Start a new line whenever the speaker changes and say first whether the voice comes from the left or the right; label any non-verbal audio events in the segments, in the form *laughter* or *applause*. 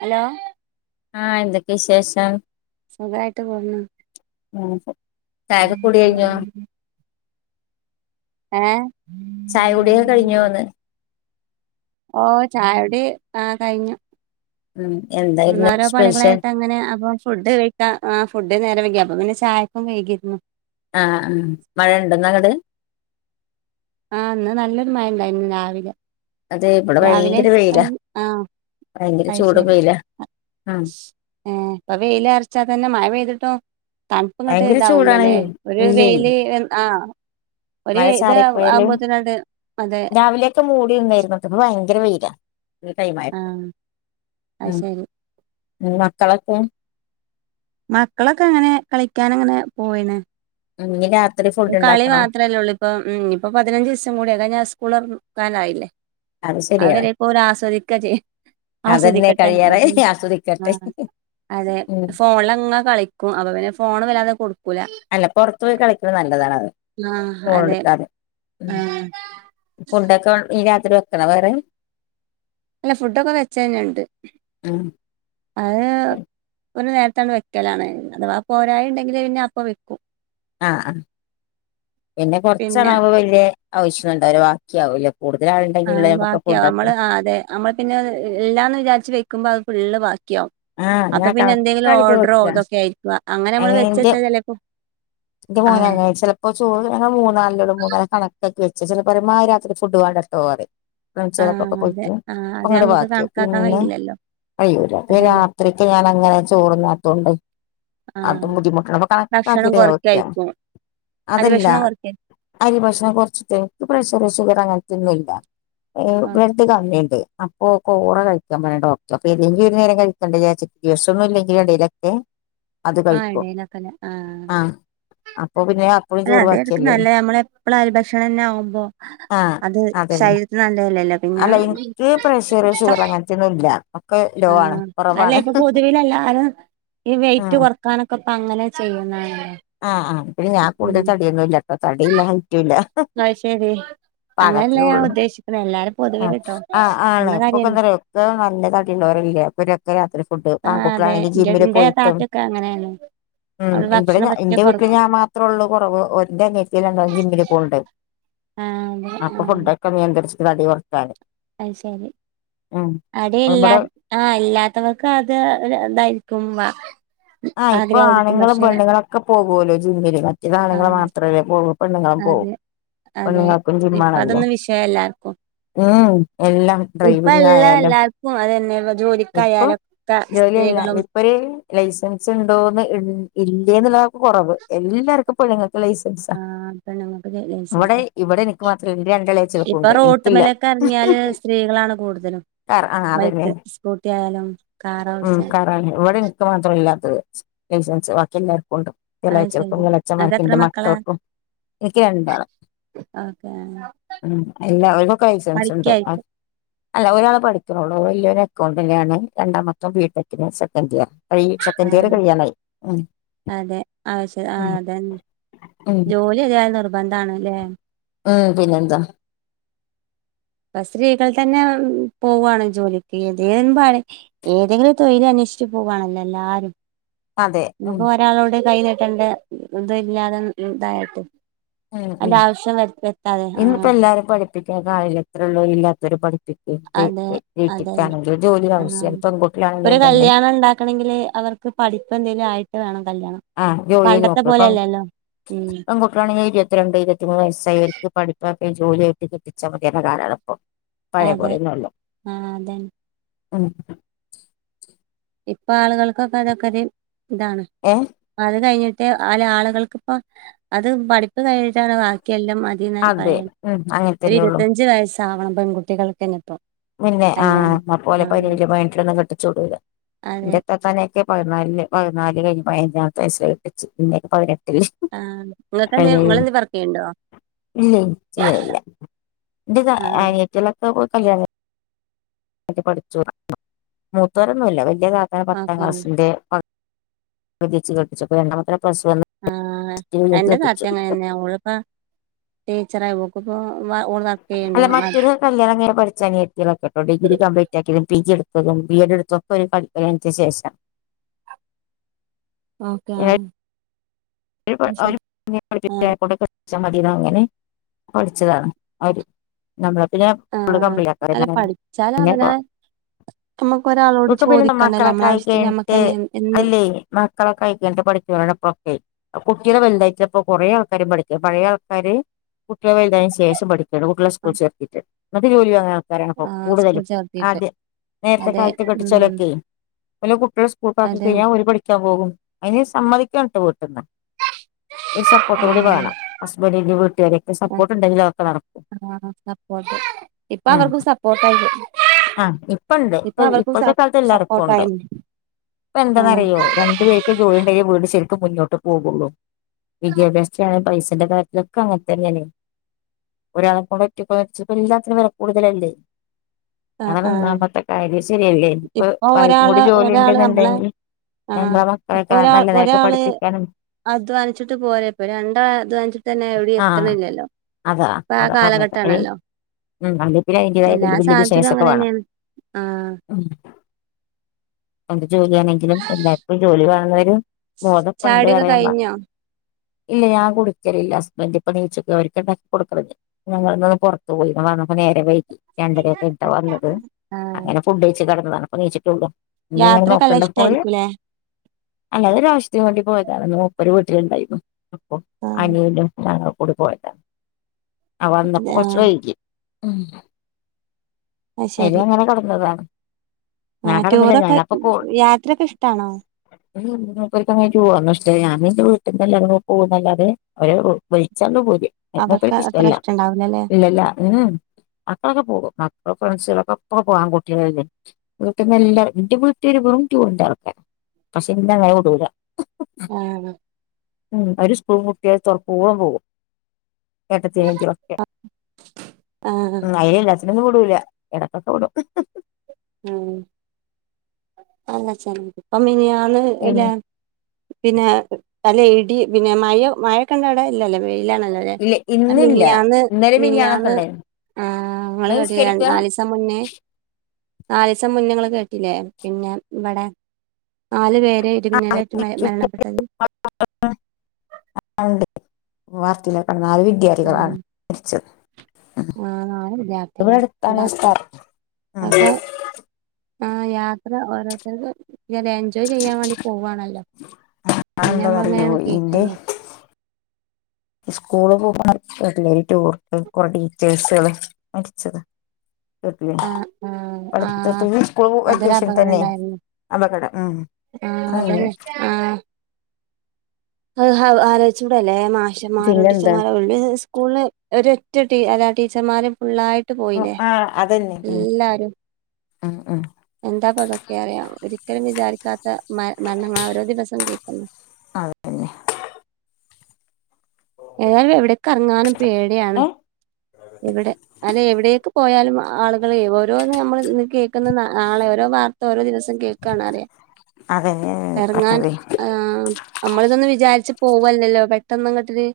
right: Hello?
left: ആഹ് എന്തക്കെശേഷം?
right: സുഖായിട്ട് പോന്ന്
left: മൂന്നിസം. ചായക്കെ കുടികയ്ഞ്ഞോ?
right: ഏഹ്
left: ചായകുടിക്കെ കഴിഞ്ഞോന്ന്?
right: ഓഹ് ചായുടി ആഹ് കഴിഞ്ഞു.
left: ഉം എന്തായിരുന്നു
right: ഒന്നോരോ
left: സ്പെഷ്യൽ
right: പണികളായ്ട്ടങ്ങനെ അപ്പൊ ഫുഡ് വെ ക്ക ആഹ് ഫുഡ് നേരം വെങ്കി അപ്പ പിന്നെ ചായക്കും വെയ്കിര്ന്നു.
left: ആഹ് ആഹ് മഴണ്ടോന്നങ്ങട്?
right: ആഹ് ഇന്ന് നല്ലൊരു മഴണ്ടായിര്ന്നു രാവിലെ.
left: അതെ ഇവിടെ
right: രാവിലെ
left: ഭയങ്കര
right: സ്
left: വെയിലാ
right: ഉം ആഹ്
left: ഭയങ്കര ചൂടും
right: അഹ്ശെരി
left: വെയിലാ ഉം
right: ഏഹ് ഇപ്പ വെയിലർച്ചാ തന്നെ മഴ പെയ്തിട്ടും തൺ പ്പ്ങ്ങട്ട്
left: ഭയങ്കര ചൂടാണേ
right: ഇതാവൂലലേ ഒരു
left: ഇല്ലേ
right: വെയ്ല് എൻ ആഹ് ഒര്
left: മഴ
right: ഇത്
left: ചാറിപ്പോയാല്
right: ആവുമ്പോത്തിനാണ്ട് അതെ
left: ക്കെ മൂടിണ്ടായ്രുന്നുട്ടോ ഇപ്പ ഭയങ്കര വെയ്ല. ഈ
right: ആ
left: ടൈമായപ്പോ
right: അത്
left: ഉം
right: ശരി
left: ഉം മക്കളൊക്കെ?
right: മക്കളൊക്കങ്ങനെ കളിക്കാനങ്ങനെ പോയിണ്.
left: ഞ്ഞ് രാത്രി ഫു
right: കളി മാത്രെല്ലൊള്ളിപ്പം. ഉം ഞ്ഞ് പ്പം പതിനഞ്ചീസം കൂടി, അത് കയ്ഞ്ഞാ സ്കൂളൊർ ക്കാനായില്ലെ അത് വരേക്കോലാസ്വദിക്കാ ചെയ്യ
left: അതന്നെ
right: ആസ്വദിക്കട്ടെ
left: കഴിയാറായി ആസ്വദിക്കട്ടെ
right: *unintelligible* അതെ,
left: ഉം
right: ഫോണ്ലങ്ങ കളി ക്കും, അപ്പപിന്നെ ഫോണ് വല്ലാതെ കൊടുക്കൂല.
left: അല്ല പൊറർത്തോയി കളിക്ക്ണെ നല്ലതാണത്
right: ആഹ് അതെ ആഹ്
left: ഫുഡ്ഡൊക്കെ ഇനി രാത്രി വെക്കണോ വേറെ?
right: ഇല്ല ഫുഡ്ഡൊക്കെ വെച്ചെന്നെണ്ട്. അത് ഒര് നേരത്താണ് വെക്കലാണ്. അഥവാ പോരായിണ്ടെങ്കില് പിന്നെ അപ്പം വെ
left: ആഹ് അഹ് പിന്നെ കൊർച്ചളാവുമ്പോ വെല്ല്യേ ആവശ്യൊന്നുണ്ടാവൂല, ബാക്ക്യാവൂലെ കൂട്തലാള്ണ്ടെങ്ക്യല്ലേ
right: ആഹ്
left: നമ്മക്ക്
right: ബാക്കിയാവും
left: ഫുഡ്ഡൊക്കെ
right: ആഹ് അതെ നമ്മള് പിന്നെ ഇല്ലാന്ന് വിചാര്ച്ച് വെക്ക്മ്പൊ അത് ഫുള്ള് ബാക്ക്യാവും.
left: ആഹ് അങ്ങനെ
right: അപ്പപിന്നെ എന്തെങ്കിലും
left: കണക്കായിട്ട്
right: ഓർഡറോ
left: വെക്കുക
right: ഇതൊക്കേയ്ര്ക്കു, അങ്ങനമ്മള് വെച്ചെച്ചാ ചെലേപ്പൊ
left: ൻ്റെ മോനങ്ങനെ ചെൽ ഇപ്പൊ ചോറ് ഞങ്ങള് മൂന്നാളല്ലൊള്ളു. മൂന്നാള് കണക്കാക്കി വെച്ച് ചെലപ്പറിം ഇമ്മാ രാത്രി ഫുഡ് വേണ്ടട്ടോ പറിം.
right: ആഹ്
left: ഫ്രെണ്ട്സാളൊപ്പക്കെ
right: അതെ
left: പോയിട്ട്, *unintelligible*
right: ആഹ് അത്
left: ങ്ങട്ട്
right: നമ്മക്ക്
left: ബാക്ക്യാവും
right: കണക്കാക്കാൻ
left: പിന്നെ
right: കഴിയില്ലല്ലോ
left: കയ്യൂലാ.
right: അതാണ്
left: രാത്രിക്ക് ഞാനങ്ങനെ ചോറ്ന്നാത്തോണ്ട്
right: ആഹ്
left: അതും ബുദ്ധിമുട്ടാണപ്പം
right: ഭക്ഷണം
left: കണക്കാക്കീട്ടാ ഞാൻ വെക്കാ
right: കൊറക്കായിരിക്കും അരി
left: അതല്ല
right: ഭക്ഷണം കൊർക്കേ
left: അരി ഭക്ഷണം കൊർച്ച്ട്ട്, ഇൻക്ക് പ്രെഷറ്, ഷുഗറ് അങ്ങൻത്തെന്നുല്ല.
right: ആഹ്
left: ബ്ലെഡ് കമ്മിണ്ട് അപ്പോ, കോറ കഴിക്കാൻ പറഞ്ഞ്ണ് ഡോക്ട്റ്. അപ്പേതെങ്കിലൊര് നേര കഴ്ക്കെണ്ടേചാര്ച്ച്, ദിവസൊന്നുല്ലെങ്കിലും എടേലൊക്കെ
right: ആഹ് എടേലൊക്കലെ ആഹ്.
left: ആ അപ്പൊ പിന്നെ അപ്പഴും ചോറ്
right: അല്ലതായ്രിക്കും
left: ബാക്കിയല്ലേ
right: നല്ലെ, ഞമ്മളെപ്പെള അരി ഭക്ഷണെന്നാവുമ്പൊ
left: ആ
right: അത്
left: അതന്നെ
right: ശര് നല്ലെല്ലല്ലോ പിന്നെ,
left: അല്ല എനിക്ക് പ്രഷർ ഷുഗർ
right: ചപ്
left: അങ്ങനത്തെ ഒന്നും ഇല്ല ഒക്കെ ലോ ആണ്
right: ആഹ്
left: കുറവാണ്
right: അല്ലേപ്പൊ പൊതുവിലെല്ലാരും ഈ
left: ആ
right: വെയ്റ്റ് കൊർക്കാനൊക്കെപ്പങ്ങനെ ചെയ്യുന്നാണല്ലോ.
left: ആഹ് ആഹ്. ഇപ്പഴും ഞാൻ
right: ഉം
left: കൂട്തൽ തട്യൊന്നുല്ലട്ടോ. തടീല്ലാ ഹൈറ്റൂല്ല.
right: അത് ശെരി അങ്ങനെല്ല ഞാൻ ഉദ്ദേശിക്ക്ണേ, എല്ലാരെ
left: ആ
right: പൊതുവേല്ട്ടോ.
left: ആ ആണ്
right: നമ്മളെ
left: ഇപ്പൊക്കെ
right: കാര്യല്ലെ
left: *unintelligible* നല്ല തടിള്ളോരല്ലേ അപ്പൊ രക് ക്കെ രാത്രി ഫുഡ്.
right: ആഹ് അതെ
left: ആൺകുട്ട്യളാണെങ്കി
right: ഇന്റെ
left: ജിമ്മില്
right: ഇന്റെ
left: പോയിട്ടും
right: താത്തയൊക്കെ അങ്ങനെയാണ്
left: ഉം.
right: അവള്
left: ഇവടെ
right: ഭക്ഷണം
left: ഞാ
right: പറ്റെ
left: ന്റെ
right: കൊറ
left: വീട്ടിൽ ഞാൻ മാത്രൊള്ളു കൊറവ്. ഒര് ന്റെ അനിയത്ത്യാള് രണ്ടാളും ജിമ്മില് പോക്ണ്ട്
right: ആഹ് അതെ
left: അപ്പൊ ഫുഡ്ഡൊക്കെ നിയന്ത്രിച്ച്ട്ട് തടി കൊർക്കാന്
right: അഅ് ശെരി. അടെല്ലാ
left: ഇവിടെ
right: ആഹ് ഇല്ലാത്തവർക്കത് ഒര് ഇതായിരിക്കും. വ
left: ആഹ് ഇപ്പൊ ആണ്ങ്ങളും പെണ്ണുങ്ങളൊക്കെ പോകോലോ ജിമ്മ്ല്, മറ്റേത് ആണ്ങ്ങള്
right: ആഹ്
left: മാത്രല്ലേ പോകു പെണ്ണ്ങ്ങളും പോവും.
right: അതെ അതെ,
left: പെണ്ണുങ്ങൾക്കും ജിമ്മാണല്ലോ
right: ഇപ്പതൊന്നും വിഷയല്ലാർക്കും.
left: ഉം എല്ലം, ഡ്രൈവിങ്ങായാലും.
right: എല്ലാർക്കും അതന്നെ
left: ഇപ്പം
right: ജോലിക്കായാലൊക്കെ
left: ജോല്യല്ല,
right: സ്ത്രീകളും
left: ഇപ്പൊര് ലൈസൻസ്ണ്ടോന്ന് ഇ ഇല്ലേന്ന്ള്ളതാപ്പൊ കൊറവ്. എല്ലാര്ക്കും പെണ്ണ്ങ്ങക്ക് ലൈസൻസാ
right: ആഹ് പെണ്ണുങ്ങൾക്ക്
left: വടെ
right: ലൈസൻസാ
left: ഇവടെ ഇൻക്ക് മാത്രംല്ല, ഇൻ്റെ
right: ഇപ്പൊ
left: രണ്ടെളെച്യാൾക്കുണ്ട്, ഇൻക്ക് ല്ല.
right: റോട്ടുമ്മലൊക്കെ എറങ്ങിയാല് സ്ത്രീകളാണ് കൂട്തലും. ബൈക്ക് സ്കൂട്ട്യായാലും കാറോട്ച്ച
left: *unintelligible* ക്ക് മാത്രല്ലാത്തത് ലൈസൻസ്. ബാക്ക്യെല്ലാർക്കൂണ്ട്.
right: അത്
left: എളെയ്ച്ച്യാൾക്കും,
right: ശരി നിങ്ങക്ക്
left: എളച്ചന്മാർക്കും,
right: എത്ര
left: ഇന്റെ
right: മക്കളാ
left: മക്കൾക്കും. ഇൻക്ക് രണ്ടാള്
right: ഓക്കെ
left: ഉം എല്ലാ ഓൽക്കൊക്കെ ലൈസൻസ്ണ്ട്. അ
right: പഠിക്കായിരിക്കും
left: അല്ല ഒരാള് പഠിക്ക്ണൊള്ളു. വല്ല്യോനെക്കൗണ്ടൻ്റാണ്, രണ്ടാമത്തോൻ ബീ ടെക്കിന് സെക്കൻഡിയർ *unintelligible* ക്കെൻഡിയറ്
right: ആഹ്
left: കഴിയാനായി. ഉം
right: അതെ ആവ്ശ്യ ആഹാ
left: ഉം
right: അതെന്നെ,
left: ഉം
right: ജോല്യേതായാലും നിർബന്ധാണ്ലേ.
left: ഉം പിന്നെന്താ.
right: അത് സ്ത്രീകൾ തന്നെ പോവാണ്, ജോലിക്ക് ഏതേ പണി. ഏതെങ്കിലും തൊഴില അന്വേഷിച്ച് പോകവാണല്ലോ, എല്ലാരും-
left: അതെ ഉം.
right: നമുക്ക് ഒരാളോട് കൈ നീട്ടേണ്ട ഇത്, ഇല്ലാതെ ഇതായിട്ട്.
left: ഉം ഉം
right: അതിന്റെ ആവശ്യം വ എത്താതെ ആ
left: ഇന്നിപ്പോ എല്ലാരും പഠിപ്പിക്കാ കായല എത്രേഉള്ളൂ, ഇല്ലാത്തവര പഠിപ്പിക്ക.
right: അതെ അതന്നെ
left: വീട്ടിക്കാണെങ്കിലും ജോലി
right: ആ
left: ആവശ്യം, പെൺകുട്ടിലാണെങ്കും തന്നെ-
right: ഇപ്പോ പഠിപ്പ് എന്തേലും ആയിട്ട് വേണം കല്യാണം.
left: ആഹ് ജോലി
right: പണ്ടത്തെ
left: നോക്ക ഇപ്പോ
right: പോലെയല്ലല്ലോ ഉം
left: പെൺകുട്ടികളാ ണെങ്കിൽ- ഇരുപത്തി രണ്ട് ഇരുപ- മൂന്ന് വയസ്സായിവർക്ക് പഠിപ്പായിട്ട്- ജോലിയ ആട്ട് കിട്ടിച്ചാ മതിയേ- കാലാണ് ഇപ്പോ.
right: അതെ
left: പഴയപോലെ ഒന്നുമല്ല,
right: ആ അതന്നെ
left: ഉം.
right: ഇപ്പ ആളുകൾക്കൊക്കെ- അതൊക്കെ ഒരു ഇതാണ്.
left: ഏ.
right: അത് കഴിഞ്ഞിട്ട് അല- ആളുകൾക്കിപ്പ അത് പഠിപ്പ്- കഴിഞ്ഞിട്ടാണ് ബാക്കിയെല്ലാംമതി.
left: അതെ
right: പറയാ
left: ഉം അങ്ങനെ
right: ഒരു
left: തന്നെ ഉള്ളു
right: ഇരുപതഞ്ചു വയസ്സ് ആവണം പെൺകുട്ടികൾക്കെന്നെ ഇപ്പോ.
left: പിന്നെ ആഹാ നമ്മളെ പോലെ- പതിനെയിലോ, പതിനേറ്റിലോ കെട്ടിച്ചുവിടുൂല്ല,
right: അതെ
left: എന്റെതൊക്കെ- ഒ പതിനാലില്, പതിനാല് കഴിഞ്ഞ് പതിനഞ്ചമത്തെ വയസ്സില കെട്ടിച്ചേ, പിന്നെ പതിനെട്ടില്.
right: ആഹ് നിങ്ങക്കെന്തേ
left: അതിന്
right: നിങ്ങളെന്തേ വർക്ക് ചെയ്യണ്ടോ
left: ഇല്ല ചെയ്യാലില്ല. എന്റെ
right: ആഹ്
left: അനിയത്തികളെ ഒക്കെ ഇപ്പൊ കല്യാണം കഴിഞ്ഞു. പഠിച്ചു മൂത്തരോന്നുമില്ല, വലിയ താത്താനെ പത്താം
right: ഓക്കെ
left: ക്ലാസ്സിന്റെ- വിതിച്ച് കെട്ടിച്ചപ്പോ രണ്ടാമത്തെ പ്ലസ് വണ്.
right: ആഹ എന്റെ താത്ത- അങ്ങനെന്നെയ ഓൾ പ്പോ- ടീച്ചർ ആഹാ ഓൾക്പ്പോ ഓൾ-
left: അല്ല മറ്റൊരു- കല്യാണം കയിഞ്ഞ് പഠിച്ച- അനിയത്തീകളൊക്കെണ്ടോ ഡിഗ്രി കംപ്ലീറ്റ് ആാക്കിയതും പി. ജി എടുത്തും ബി. എഡ് എടുത്തും, തൊക്കെ ഒരുപഠിപ്പിന് ശേഷം,
right: ഓക്കെ ആഹാ. ആഹ്
left: *unintelligible* നമ്മളത്തി ഫള്
right: ആഹ്
left: കമ്പല
right: അല്ല
left: ആഹാ
right: പഠിച്ചാല്
left: പിന്നെ.
right: അവനാൻ നമുക്ക് ഒരാളോട്
left: ഇന്ക്കെ പിന്ന
right: ചോദിക്കണ്ടല്ലോ നമ്മളെ ആവശ്യത്തിന്
left: മക്കളക്കായിനിട്ട്
right: നമ്മക്കന്നെ എന്നും
left: അല്ലേ? മക്കളൊക്കെ കഴിക്കി പഠിച്ചണ് ഇപ്പഴൊക്കെ. കുട്ടിയെ വലുതായിട്ടപ്പോ കുറേ ആൾക്കാരും പഠിക്കും, പഴയ ആൾക്കാര് കുട്ടിയളെ വലുതായതിനന് ശേഷം പഠിക്കും. കുട്ടികളെ സ്കൂളിൽ ചേർത്തിട്ട് ഇങ്ങക്ക് ജോലിയാ? ഇപ്പ
right: ആഹ് സ്കൂൾ
left: കൂടുതലും,
right: ചേർത്തിട്ട്
left: ആദ്യ നേരത്തെ
right: അതെ
left: കാലത്ത
right: ഉം
left: കെട്ടിച്ചലൊക്കെ. ഓലെ കുട്ടികൾ സ്കൂൾക്കാക്കി
right: അതെ
left: കഴിഞ്ഞാൽ ഒല് പഠിക്കാൻ പോകും. അതിന് സമ്മതിക്കണം കേട്ട വീട്ടിൽന്ന്. ഒരു സപ്പോർട്ട് കൂടി വേണം,
right: ആഹ്
left: ഹസ്ബൻഡിന്റെ വീട്ടുകാരൊക്കെ സപ്പോർട്ട്ണ്ടെങ്കിൽ അതൊക്കെ നടക്കും.
right: ആഹാ. ഇപ്പോ അവർക്കും സപ്പോർട്ട്,
left: ആഹ ഇപ്പണ്ട് ഇപ്പ ഇപ്പോഴത്തെ, കാലത്ത് എല്ലാർക്കുണ്ട്.
right: സപ്പോർട്ടായി
left: പ്പോ
right: ആഹ്
left: എന്തെന്നറിയോ രണ്ടു പേര്- ജോലിണ്ടെങ്കിൽ വീട് ശരിക്കും- മുന്നോട്ട് പോകുള്ളൂ. വിദ്യാഭ്യാസത്തില പൈസന്റെ കാര്യ- ഒക്കെ അങ്ങനത്തെങ്ങനെയെ- ഒരാളെ കൊണ്ട് പറ്റൊപ്പം, എല്ലാത്തിനും വില കൂടുതലല്ലേ. *inaudible*
right: ആഹ്
left: അത്
right: ആഹ്
left: ഒന്നാമത്തെ കാര്യം ശരിയല്ല, ഇപ്പോ
right: ഇപ്പൊ
left: ഭാര്യക്കും
right: ഒരാള്
left: കൂടി ജോലി
right: ഒരാള് നമ്മളെ
left: ഉണ്ടെന്നുണ്ടെങ്കിൽ.
right: ആഹ്
left: ഞമ്മളെ
right: ഇപ്പൊ
left: മക്കളെക്കെ
right: ഒരാ
left: നല്ലതായിട്ട്
right: ഒരാള്
left: പഠിപ്പിക്കാനും,
right: അധ്വാനിച്ചിട്ട് പോരപ്പ രണ്ടാ- അധ്വാനിച്ചിട്ട്- തന്നെ എവിടെ
left: ആഹ്
right: എത്തണില്ലല്ലോ, ഇപ്പോ ആഹാ, കാലഘട്ടമാണല്ലോ.
left: അല്ലെങ്കിൽ പിന്നെ അതിന്റെതായ വല്യ ബിസിനസ ഒക്കെ
right: അങ്ങനെ
left: വേണം
right: തന്നെയാണ് ആഹ്
left: ഉം. എന്ത് ജോലിയാണെങ്കിലും, എല്ലാർക്കും ജോലി വേണം എന്നുള്ള ബോധപ്പുണ്ട്.
right: ചായുടിയൊക്കെ
left: അറിയുമ്പ
right: കഴിഞ്ഞോ
left: ഇല്ല ഞാൻ കൊടുക്കലില്ലഹസ്ബൻഡ ഇപ്പോ- നീച്ചൊക്കെ അവർക്ക് ഉണ്ടാക്കി കൊടുക്കരു. ഞങ്ങള് ന്ന് ഒന്ന് പുറത്ത് പോയി വന്നപ്പം നേരം വൈകി രണ്ടരയൊക്കെ ഴിഞ്ഞിട്ടാ വന്നത്
right: ആഹ്
left: അങ്ങനെ ഫുഡ് കഴിച്ച് കിടന്നതാണ് ഇപ്പ നീ ച്ച്ട്ടൊള്ളൂ ഇഞ്ഞ് ങ്ങനെ
right: യാത്രയൊക്കെ നല്ല
left: നോക്ക്ണ്ടാ ഫോണ്ല്
right: ഇഷ്ടായിരിക്കൂല്ലേ
left: അല്ലാ അതൊരു ആവശ്യത്തിനുവേണ്ടി പോയതാണ് മൂപ്പര് വീട്ടിലുണ്ടായിന്നു
right: ആഹ്
left: അനിയനും ഞങ്ങളൊക്കെ കൂടി പോയതാ ആഹ് വന്നപ്പോ കൊറച്ച്
right: ആഹ്
left: വൈകി മ്
right: അത്
left: അയ്ല്
right: ശരി
left: അങ്ങനെ കെടന്നതാ
right: ആഹ് ടൂറൊക്കെ യാത്രയൊക്കെ ഇഷ്ടാണോ
left: മൂപ്പരുക്കൊന്നും അയിന് ടൂറൊന്നും ഇഷ്ട്ടല്ല ഞാൻ ഇന്റെ വീട്ടിന്നെല്ലാരും കൂടെ പോകുന്നല്ലാതെ അവര് വിളിച്ചാണ്ട് പൂതി അത്
right: അതൊക്കെ
left: മൂപ്പർക്ക്
right: അത്ര
left: ഇഷ്ടല്ല
right: ഇഷ്ടണ്ടാവൂലല്ലേ
left: ഇല്ലല്ല മക്കളൊക്കെ പോകും മക്കള് ഫ്രണ്ട്സ് ളൊക്കെ എപ്പളും പോവു ആൺകുട്ടിയോളല്ലേ വീട്ടിന്നെല്ലാരും എന്റെ വീട്ടുകാര് വെറും ടൂറിന്റെ ആൾക്കാരാ പക്ഷെ എന്നെ അങ്ങനെ വിടൂല്ല
right: ആഹ്
left: ഉം അവര് സ്കൂൾ പൂട്ടിയാ അഹ് തൊറ്ക്കോളും പോവും ഏട്ടത്തി അനിയത്തി ളൊക്കെ
right: ആഹ്
left: ഉം അയ്ന് എല്ലാത്തിനൊന്നും വിടൂല എടക്ക് ഒക്കെ വിടും
right: ഉം അല്ല ചെൽ ഇപ്പം മിനിയാന്ന് അല്ല
left: പിന്നെ
right: പിന്നെ നല്ല ഇടി പിന്നെ മഴ മഴയൊക്കണ്ടവിടെ ഇല്ലല്ല വെയിലാണല്ലോ
left: ഇല്ല ഇന്നില്ല
right: മിനിയാന്ന്
left: ഇന്നലെ മിനിഞ്ഞാന്നൊക്കെ
right: മിനിയാന്ന്
left: ഉണ്ടായിരുന്നു
right: ആഹ് ഇങ്ങള്
left: നിങ്ങൾ
right: കേട്ടിലെ
left: നിസ്കരിക്കാ
right: നാലിസം മുന്നെ നാലീസം മുന്നെ ങ്ങള് കേട്ടില്ലേ പിന്നെ ഇവിടെ നാല് പേര് ഇടിമിന്നലേറ്റ് മ മരണപ്പെട്ടത്
left: *inaudible* വാർത്തയിലൊക്കെ കണ്ട് നാലു വി ദ്യാർഥികളാണ്
right: ആഹ്
left: മരിച്ചത്
right: ആഹ് നാല്
left: ഇവിടെ
right: വിദ്യാർത്ഥികള്
left: അടുത്താണ്
right: എന്താപ്പൊ
left: സ്ഥലം ആഹ്
right: അതൊക്കെ ആഹ് യാത്ര ഓരോര്ത്തർക്ക് *unintelligible* എൻജോയ് ചെയ്യാൻ വേണ്ടി പോവാണല്ലോ പിന്നെ നമ്മൾ
left: അതെന്താണെന്നറിയോ
right: ഇങ്ങനെയാണ്
left: ഇന്റെ
right: കേക്കുന്നെ
left: സ്കൂള് *unintelligible* ടൂർ കുറേ ടീച്ചേഴ്സുകൾ മരിച്ചത് കേട്ട് ലെ
right: ആഹ് ആഹ് ആഹ്
left: പഠിത്തത്തിന് സ്കൂൾ
right: അതൊരു
left: അത്യാവശ്യം
right: അപകടം
left: തന്നെ
right: ഉണ്ടായിരുന്നു
left: അപകടം ഉം അയ്യേ
right: അഹ് അഹ്ആലോയിചൂട ല്ലേ മാഷന്മാരും
left: പിന്നെന്താ
right: ടീച്ചർമാ *unintelligible* സ്കൂള് ന് ഒരൊറ്റ ടീ അല്ല ടീച്ചർമാരും ഫുള്ളായി
left: ആഹ് അതന്നെ ഉം ഉം ഉം
right: എന്താപ്പതൊക്കെ അറിയ ഒരിക്കലും വിചാരിക്കാത്ത മ മരണങ്ങളാ ഓരോ ദിവസവും കേക്കുന്നു
left: അതന്നെ
right: ഏതാലും എവിടെക്കറ്ങ്ങാനും പേടിയാണ്
left: ഏഹ്
right: എവിടെ അല്ല എവിടേക്ക് പോയാലും ആളുകള് ഓരോന്ന് നമ്മൾ കേ ക്കുന്ന് നാളെ ഓരോ വാർത്ത ഓരോ ദിവസം കേൾക്കാണ് റയ
left: അതന്നെ
right: എറങ്ങാൻ
left: പറഞ്ഞതേ
right: ആഹ് നമ്മളിതൊന്നും വിചാരിച്ച് പോവല്ലല്ലോ പെട്ടന്നങ്ങട്ട് ര്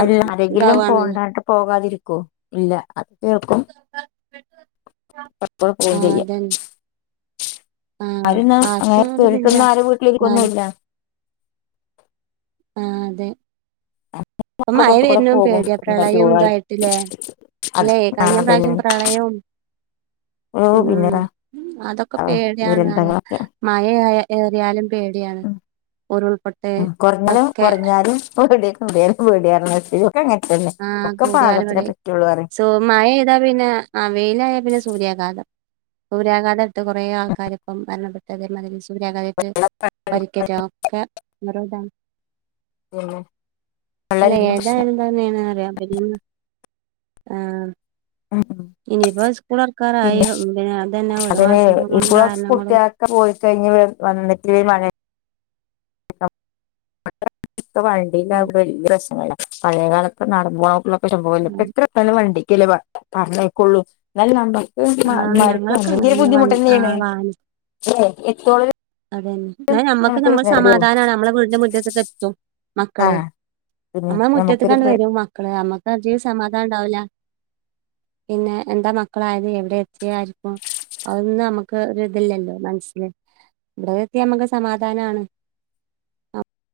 left: അതെല്ലി ആരെങ്കിലും പോണ്ടാട്ടോ പോകാതിരിക്കോ ഇല്ല അത് കേൾക്കും എപ്പഴും പോവും
right: ആഹ്
left: ചെയ്യും
right: അതന്നെ ആഹ്
left: ആരുന്നാ അങ്ങനെ
right: ആർക്കും ഒരിതില്ല
left: പേടിച്ചൊന്നും ആരും
right: എന്നാലും
left: വീട്ടിലിരിക്കൊന്നുല്ല
right: ആഹ് അതെ ഇപ്പോ മഴ
left: പുറത്തു കൂടെ
right: വര്നൊ
left: പോകും
right: പേടിയാ
left: എന്താ
right: പ്രളയം
left: ടൂർ.
right: ഇതായിട്ട് ല്ലേ
left: അത്
right: ല്ലേ
left: ആഹ്
right: കഴിഞ്ഞ
left: അതന്നെ
right: പ്രാവശ്യം പ്രളയും
left: ഓഹ്
right: ഉം
left: പിന്നെതാ
right: അതൊക്കെ
left: ആഹ്
right: പേടിയാണ് അറിയാ
left: ദുരന്തങ്ങളൊക്കെ
right: മഴ ഴാ ഏറിയാലും പേടിയാണ് ഉരുൾപൊട്ട്
left: കൊറ്ഞ്ഞ്
right: ഇതൊക്കെ
left: കൊറ്ഞ്ഞാലും പേടിയാ കൂടിയാലുംപേടിയാ റ്ഞ്ഞാതിരി ഒക്കെ അങ്ങനത്തന്നെ ഒക്കെ പാകത്തിനെ പറ്റുള്ളൂ അ റിം
right: തു മഴ പെയ്താ പിന്നെ ആഹ് വെയിലായ പിന്നെ സൂര്യാഘാതം സൂര്യയാഘാതെടുത്ത് കുറേ ആൾക്കാര് ഇപ്പം മരണപ്പെട്ടു അതേമാതിരി സൂര്യാഘതേറ്റ് പരിക്കേറ്റ ഒക്കെ നിറതാണ്
left: പിന്നെ
right: അല്ല
left: വെള്ളല്ലെങ്കിലും പ്രശ്ന
right: ഏതായാലും ദെന്നെണ് *unintelligible*
left: ഉം ഉം
right: ഇനിയിപ്പോ സ്കൂള്റോക്കാറായി
left: പിന്നെ
right: പിന് അതേന്നെ ഓരോ അസുഖങ്ങളും കാരണങ്ങളും
left: ഒക്കെ പോയി കയിഞ് വന്നിട്ട് മഴേ ഇപ്പ വണ്ടിലാവുബോ വല്ലൃ രസോന്നുല്ല പഴയകാലൊക്കെ നടന്ന്മ്പോവുബോക്കേ സംഭവല്ലേ എത്ര അല വണ്ടിക്കല്ലേ പറഞ്ഞേയ്ക്കൊള്ളൂ എന്നാൽ നമ്മക്ക്
right: ആഹ്
left: മരിപ്പോ
right: ഞങ്ങളൊക്കെ
left: എന്തേങ്കുംഒരു
right: അങ്ങനെന്നെ വ ആഹ്
left: ബുദ്ധിമുട്ടേന്നെണ്
right: വാഹന
left: ലേ എത്തോളം
right: അതന്നെ ന്ന നമ്മക്ക്
left: നമുക്കൊരു
right: നമ്മള് സമാധാനാണ് നമ്മളെ വീടിന്റെ മുറ്റത്തേക്ക് എത്തും മക്കള്
left: ആഹ് പിന്നെ
right: ഞമ്മളെ മുറ്റത്ത്ക്കാണ്ട്
left: നമുക്കൊരു
right: വരും മക്കള് നമ്മക്ക് അജീ സമാധാനണ്ടാവുല പിന്നെ എന്താ മക്കളായത് എവിടെ എത്തിയേആയിരിക്കും അഹ് ന്നും നമ്മക്ക് ഒരു ഇതില്ലല്ലോ മനസ്സില് ഇവിടെ എത്തിയാ ഞമ്മക്ക് സമാധാനാണ്